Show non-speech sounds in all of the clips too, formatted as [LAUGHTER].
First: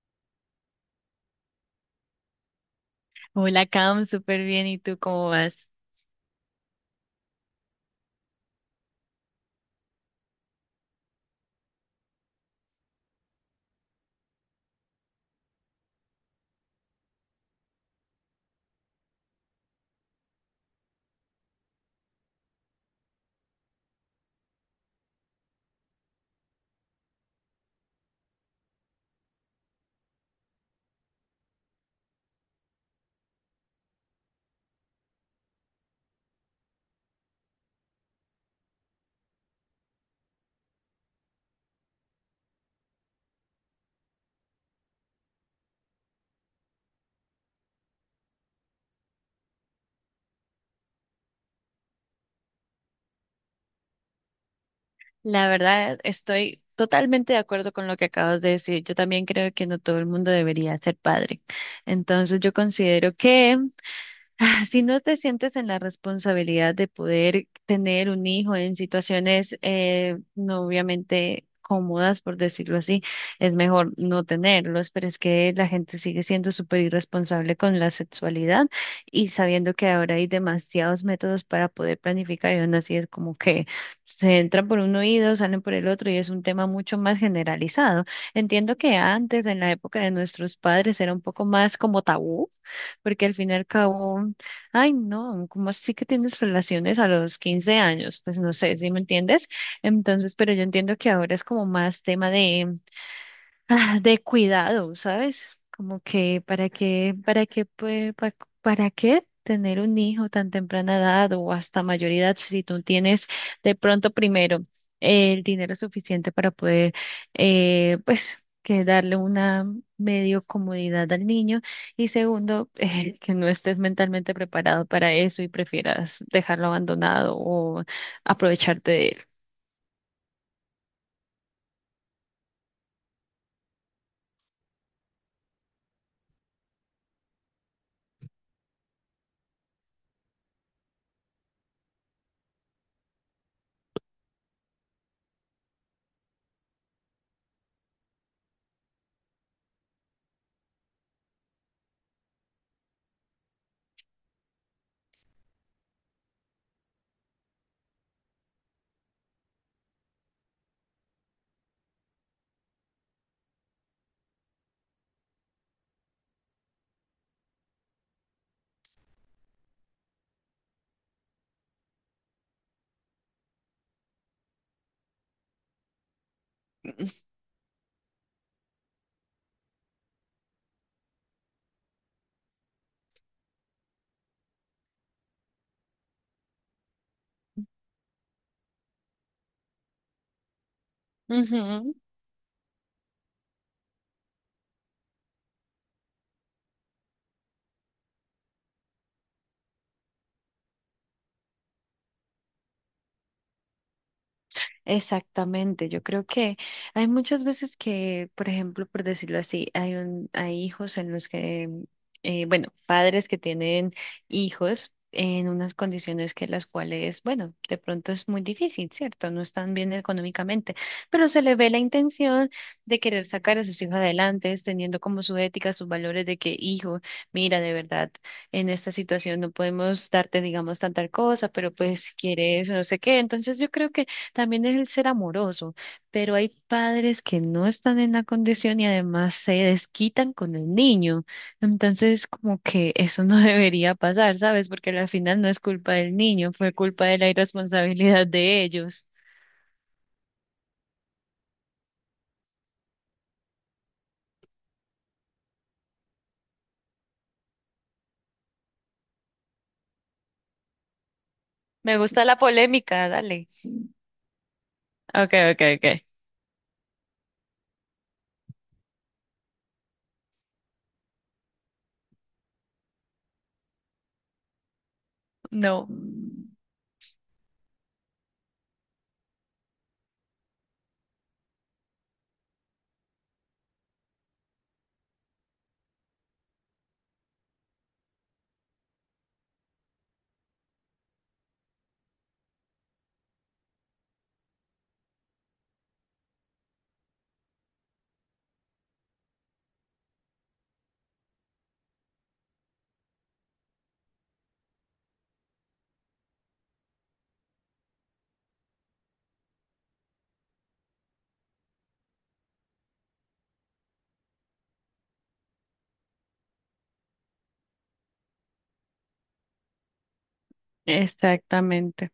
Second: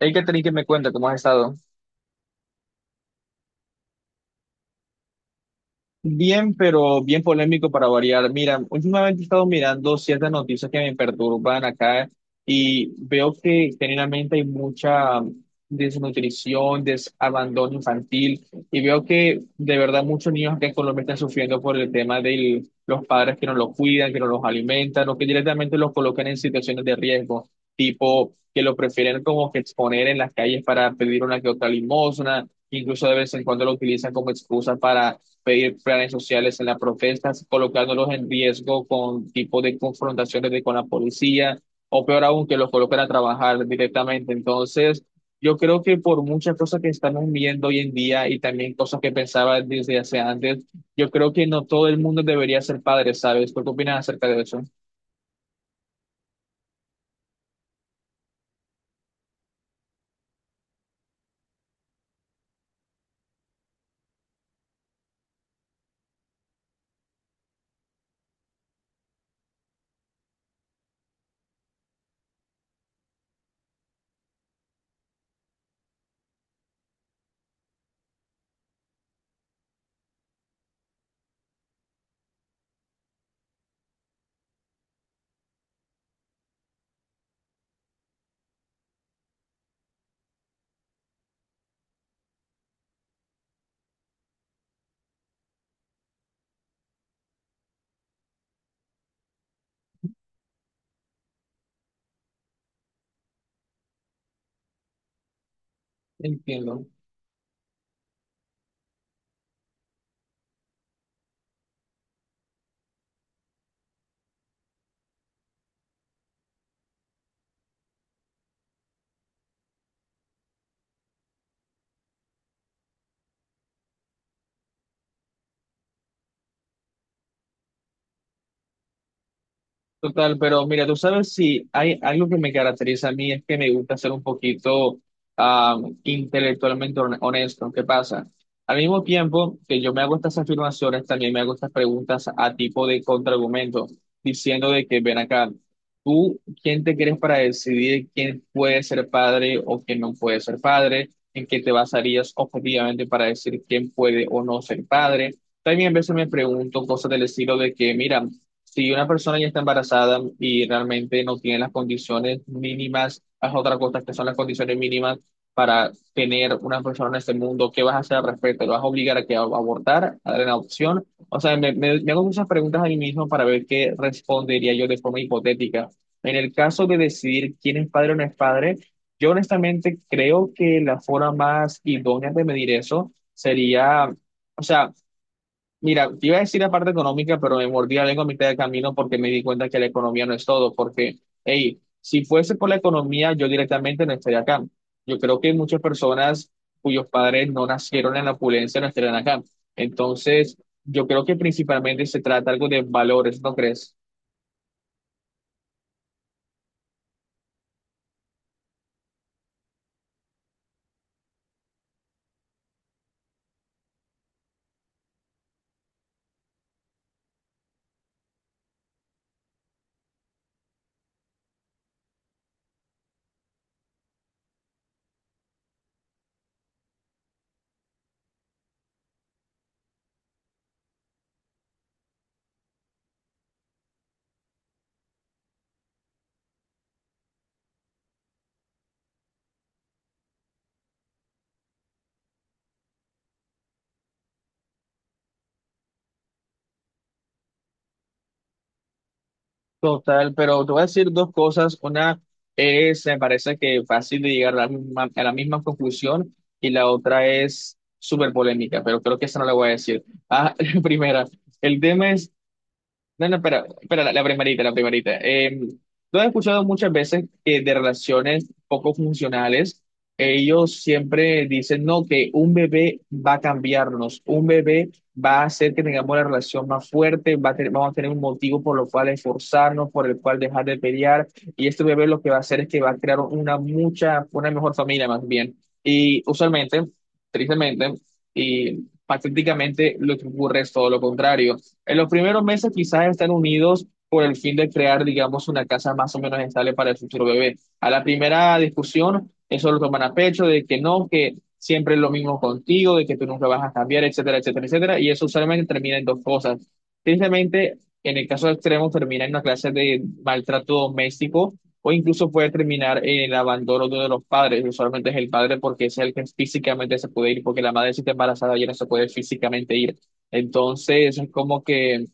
Hey, Catherine, ¿que me cuenta? ¿Cómo has estado? Hola, Cam, súper bien. ¿Y tú cómo vas? Bien, pero bien polémico para variar. Mira, últimamente he estado mirando ciertas noticias que me perturban acá y veo que generalmente hay mucha desnutrición, desabandono infantil y veo que de verdad muchos niños acá en Colombia están sufriendo por el tema de los padres que no los cuidan, que no los alimentan o que directamente los colocan en situaciones de riesgo, tipo que lo prefieren como que exponer en las calles para pedir una que otra limosna, incluso de vez en cuando lo utilizan como excusa para pedir planes sociales en las protestas, colocándolos en riesgo con tipo de con la policía, o peor aún, que los coloquen a trabajar directamente. Entonces, yo creo que por muchas cosas que estamos viendo hoy en día y también cosas que pensaba desde hace antes, yo creo que no todo el mundo debería ser padre, ¿sabes? ¿Tú qué opinas acerca de eso? La verdad, estoy totalmente de acuerdo con lo que acabas de decir. Yo también creo que no todo el mundo debería ser padre. Entonces, yo considero que ah, si no te sientes en la responsabilidad de poder tener un hijo en situaciones no obviamente cómodas, por decirlo así, es mejor no tenerlos, pero es que la gente sigue siendo súper irresponsable con la sexualidad y sabiendo que ahora hay demasiados métodos para poder planificar y aún así es como que se entran por un oído, salen por el otro y es un tema mucho más generalizado. Entiendo que antes, en la época de nuestros padres, era un poco más como tabú porque al fin y al cabo ay, no, ¿cómo así que tienes relaciones a los 15 años? Pues no sé si me entiendes. Entonces, pero yo entiendo que ahora es como más tema de, [LAUGHS] ah, de cuidado, ¿sabes? Como que Entiendo. Para qué, pues, para qué tener un hijo tan temprana edad o hasta mayor edad si tú tienes de pronto primero el dinero suficiente para poder, pues, que darle una medio comodidad al niño y segundo, [LAUGHS] que no estés mentalmente preparado para eso y prefieras dejarlo abandonado o aprovecharte de Total, pero mira, tú sabes si hay algo que me caracteriza a mí es que me gusta ser un poquito ah, intelectualmente honesto. ¿Qué pasa? Al mismo tiempo que yo me hago estas afirmaciones, también me hago estas preguntas a tipo de contraargumento, diciendo de que ven acá, ¿tú quién te crees para decidir quién puede ser padre o quién no puede ser padre? ¿En qué te basarías objetivamente para decir quién puede o no ser padre? También a veces me pregunto cosas del estilo de que, mira, si una persona ya está embarazada y realmente no tiene las condiciones mínimas, haz otra cosa que son las condiciones mínimas para tener una persona en este mundo, ¿qué vas a hacer al respecto? ¿Lo vas a obligar a que a abortar, a dar en adopción? O sea, me hago muchas preguntas a mí mismo para ver qué respondería yo de forma hipotética. En el caso de decidir quién es padre o no es padre, yo honestamente creo que la forma más idónea de medir eso sería... O sea, mira, te iba a decir la parte económica, pero me mordí la lengua a mitad de camino porque me di cuenta que la economía no es todo, porque, hey, él. si fuese por la economía, yo directamente no estaría acá. Yo creo que muchas personas cuyos padres no nacieron en la opulencia no estarían acá. Entonces, yo creo que principalmente se trata algo de valores, ¿no crees? Exactamente, yo creo que hay muchas veces que, por ejemplo, por decirlo así, hay hijos en los que, bueno, padres que tienen hijos en unas condiciones que las cuales, bueno, de pronto es muy difícil, ¿cierto? No están bien económicamente, pero se le ve la intención de querer sacar a sus hijos adelante, teniendo como su ética, sus valores de que, hijo, mira, de verdad, en esta situación no podemos darte, digamos, tanta cosa, pero pues quieres, no sé qué. Entonces yo creo que también es el ser amoroso, pero hay padres que no están en la condición y además se desquitan con el niño. Entonces, como que eso no [LAUGHS] debería pasar, ¿sabes? Porque al final no es culpa del niño, fue culpa de la irresponsabilidad de ellos. Total, pero te voy a decir dos cosas. Una es, me parece que fácil de llegar a la misma conclusión y la otra es súper polémica, pero creo que esa no la voy a decir. Ah, [LAUGHS] primera, el Me tema gusta es la polémica, no, no, dale. Pero la primerita, la primerita. Okay, okay, okay. Lo he escuchado muchas veces que de relaciones poco funcionales, ellos siempre dicen, no, que un bebé va a cambiarnos, un bebé va a hacer que No, tengamos la relación más fuerte, vamos a tener un motivo por lo cual esforzarnos, por el cual dejar de pelear, y este bebé lo que va a hacer es que va a crear una mucha, una mejor familia más bien. Y usualmente, tristemente, y patéticamente, lo que ocurre es todo lo contrario en los primeros meses quizás están unidos por el fin de crear, digamos, una casa más o menos estable para el futuro bebé. A la primera discusión, eso lo toman a pecho, de que no, que siempre es lo mismo contigo, de que tú nunca vas a cambiar, etcétera, etcétera, etcétera. Y eso usualmente termina en dos cosas. Tristemente, en el caso extremo, termina en una clase de maltrato doméstico o incluso puede terminar en el abandono de uno de los padres. Usualmente es el padre porque es el que físicamente se puede ir, porque la madre si está embarazada ya no se puede físicamente ir. Entonces, es como que exactamente.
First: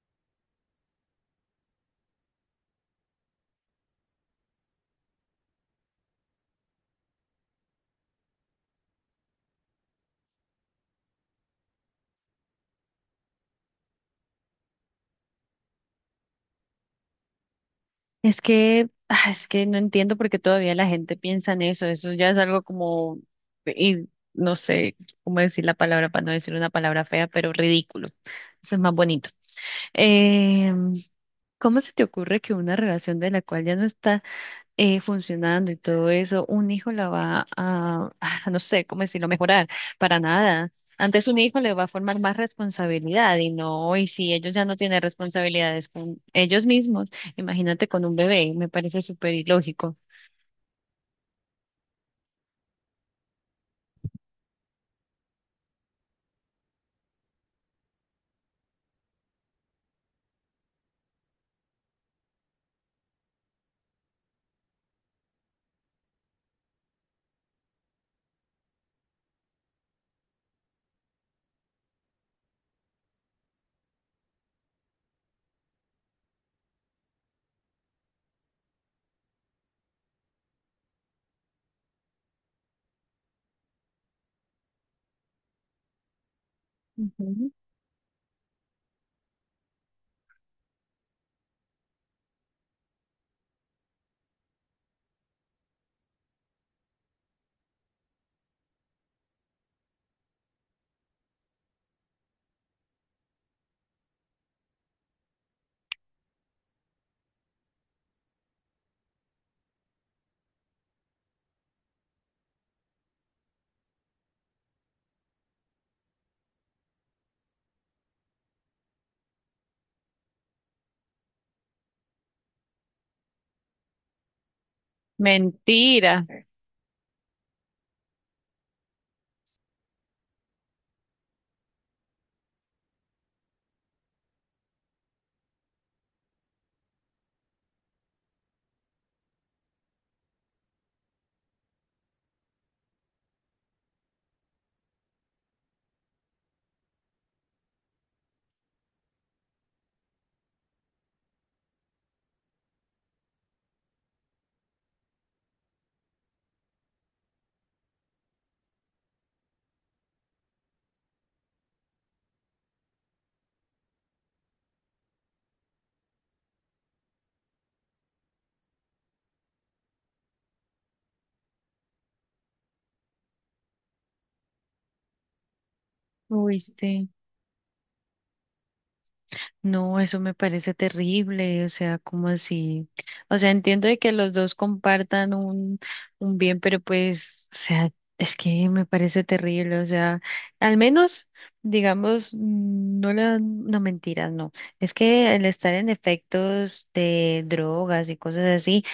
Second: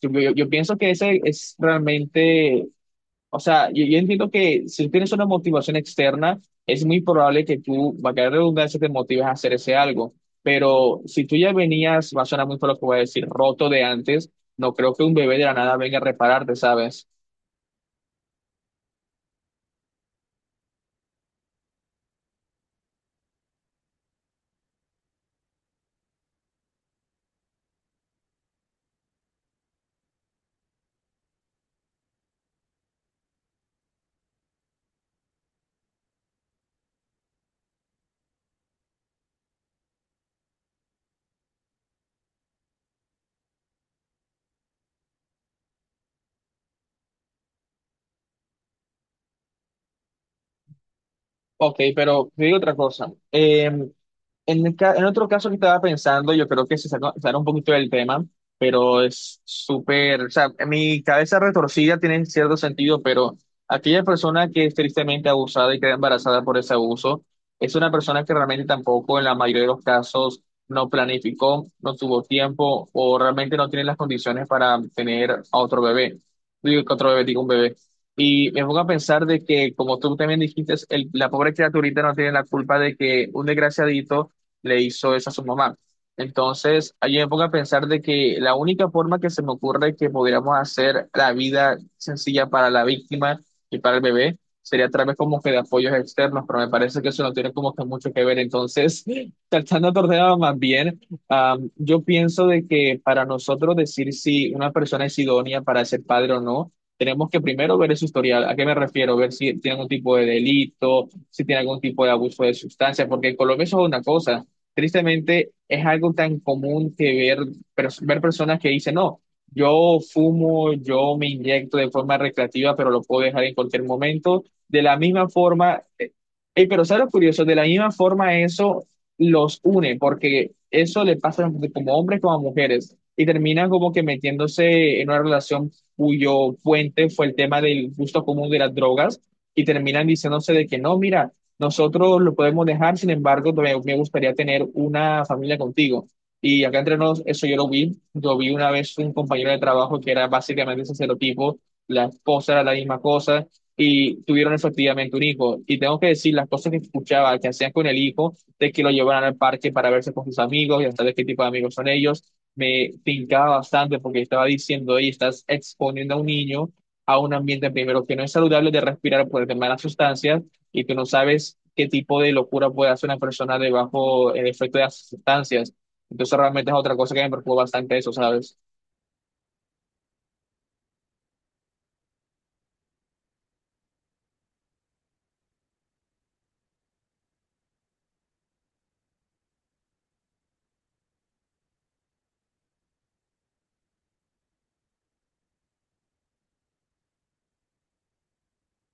yo pienso que ese es realmente, o sea, yo entiendo que si tienes una motivación externa, es muy probable que tú, va a caer redundancia, te motives a hacer ese algo. Pero si tú ya venías, va a sonar muy por lo que voy a decir, roto de antes, no creo que un bebé de la nada venga a repararte, ¿sabes? Es que, ah, es que no entiendo por qué todavía la gente piensa en eso. Eso ya es algo como, y no sé cómo decir la palabra para no decir una palabra fea, pero ridículo. Eso es más bonito. Eh, ¿Cómo se te ocurre que una relación de la cual ya no está funcionando y todo eso, un hijo la va a, [LAUGHS] no sé cómo decirlo, mejorar, para nada. Antes un hijo le va a formar más responsabilidad y no, y si ellos ya no tienen responsabilidades con ellos mismos, imagínate con un bebé, me parece súper ilógico. Ok, pero te digo otra cosa. En otro caso que estaba pensando, yo creo que se saca, sale un poquito del tema, pero es súper, o sea, mi cabeza retorcida tiene cierto sentido, pero aquella persona que es tristemente abusada y queda embarazada por ese abuso, es una persona que realmente tampoco en la mayoría de los casos no planificó, no tuvo tiempo o realmente no tiene las condiciones para tener a otro bebé. Digo que otro bebé, digo un bebé. Y me pongo a pensar de que, como tú también dijiste, la pobre criaturita no tiene la culpa de que un desgraciadito le hizo eso a su mamá. Entonces, allí me pongo a Ujú. pensar de que la única forma que se me ocurre que pudiéramos hacer la vida sencilla para la víctima y para el bebé sería a través como que de apoyos externos, pero me parece que eso no tiene como que mucho que ver. Entonces, [LAUGHS] tratando de ordenar más bien, yo pienso de que para nosotros decir si una persona es idónea para ser padre o no, tenemos que primero ver su historial. ¿A qué me refiero? Ver si tiene algún tipo de delito, si tiene algún tipo de abuso de sustancia, porque en Colombia eso es una cosa. Tristemente, es algo tan común que ver, ver personas que dicen, no, yo fumo, yo me inyecto de forma recreativa, pero lo puedo dejar en cualquier momento. De la misma forma, Mentira. Pero ¿sabes lo curioso? De la misma forma eso los une, porque eso le pasa como hombres como a mujeres, y terminan como que metiéndose en una relación cuyo puente fue el tema del gusto común de las drogas, y terminan diciéndose de que no, mira, nosotros lo podemos dejar, sin embargo, me gustaría tener una familia contigo. Y acá entre nos, eso yo lo vi. Yo vi una vez un compañero de trabajo que era básicamente ese serotipo, la esposa era la misma cosa, y tuvieron efectivamente un hijo. Y tengo que decir, las cosas que escuchaba que hacían con el hijo, de que lo llevaran al parque para verse con sus amigos y hasta de qué tipo de amigos son ellos, me tincaba bastante porque estaba diciendo, oye, estás exponiendo a un niño a un ambiente primero que no es saludable de respirar por el tema de las sustancias y tú no sabes qué tipo de locura puede hacer una persona debajo el efecto de las sustancias. Entonces Uy, realmente es otra sí. cosa que me preocupa bastante eso, ¿sabes? No, eso me parece terrible, o sea, como así? O sea, entiendo de que los dos compartan un bien, pero pues, o sea, es que me parece terrible, o sea, al menos, digamos, mm, no la, no mentiras, no. Es que el estar en efectos de drogas y cosas así,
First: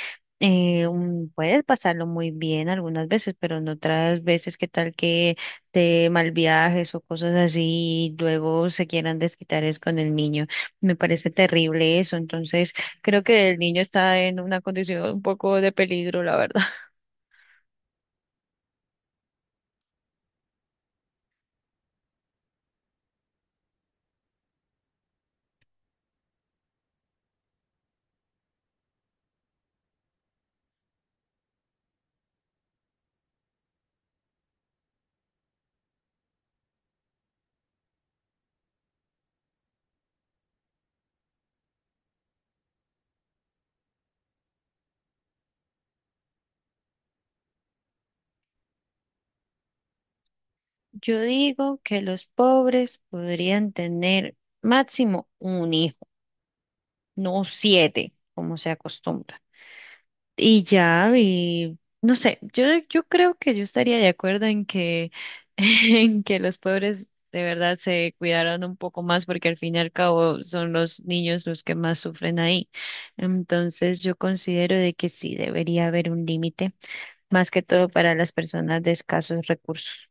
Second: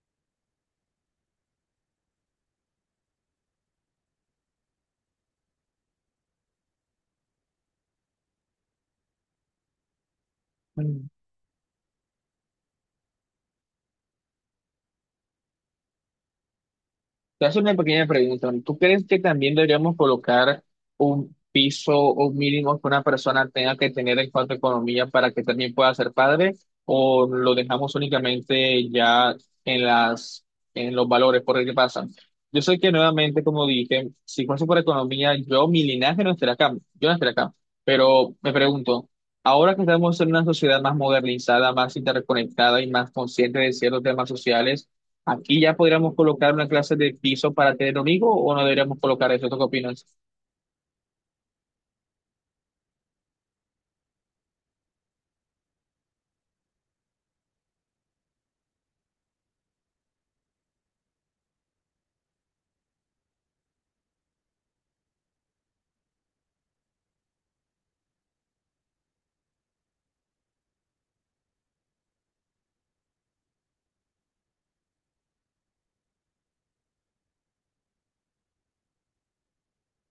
puedes pasarlo muy bien algunas veces, pero en otras veces, ¿qué tal que te mal viajes o cosas así y luego se quieran desquitar es con el niño? Me parece terrible eso. Entonces, creo que el niño está en una condición un poco de peligro, la verdad. [LAUGHS] Te hace una pequeña pregunta. ¿Tú crees que también deberíamos colocar un piso o un mínimo que una persona tenga que tener en cuanto a economía para que también pueda ser padre? ¿O lo dejamos únicamente ya en las, en los valores? Porque ¿qué pasa? Yo sé que nuevamente, como dije, si fuese por economía, yo, mi linaje no estaría acá, yo no estaría acá. Pero me pregunto, ahora que estamos en una sociedad más modernizada, más interconectada y más consciente de ciertos temas sociales, aquí ya podríamos colocar una clase de piso para tener un hijo o no deberíamos colocar eso. ¿Tú qué opinas? Yo digo que los pobres podrían tener máximo un hijo, no 7, como se acostumbra. Y ya, y no sé, yo creo que yo estaría de acuerdo en que, [LAUGHS] en que los pobres de verdad se cuidaron un poco más porque al fin y al cabo son los niños los que más sufren ahí. Entonces yo considero de que sí debería haber un límite, más que todo para las personas de escasos recursos.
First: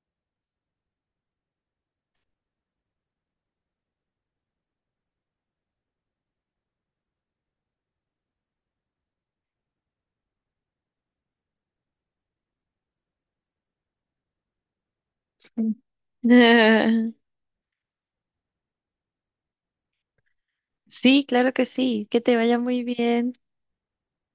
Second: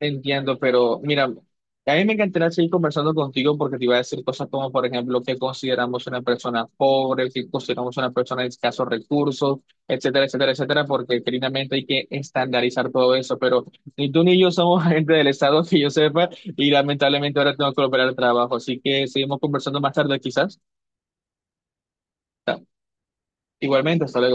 Entiendo, pero mira, a mí me encantaría seguir conversando contigo porque te iba a decir cosas como, por ejemplo, qué consideramos una persona pobre, qué consideramos una persona de escasos recursos, etcétera, etcétera, etcétera, porque finalmente hay que estandarizar todo eso. Pero ni tú ni yo somos [LAUGHS] gente del Estado que yo sepa y Mm. [LAUGHS] lamentablemente ahora tengo que operar el trabajo. Así que seguimos conversando más tarde quizás. Sí, claro que sí, que te vaya muy bien. Igualmente, hasta luego.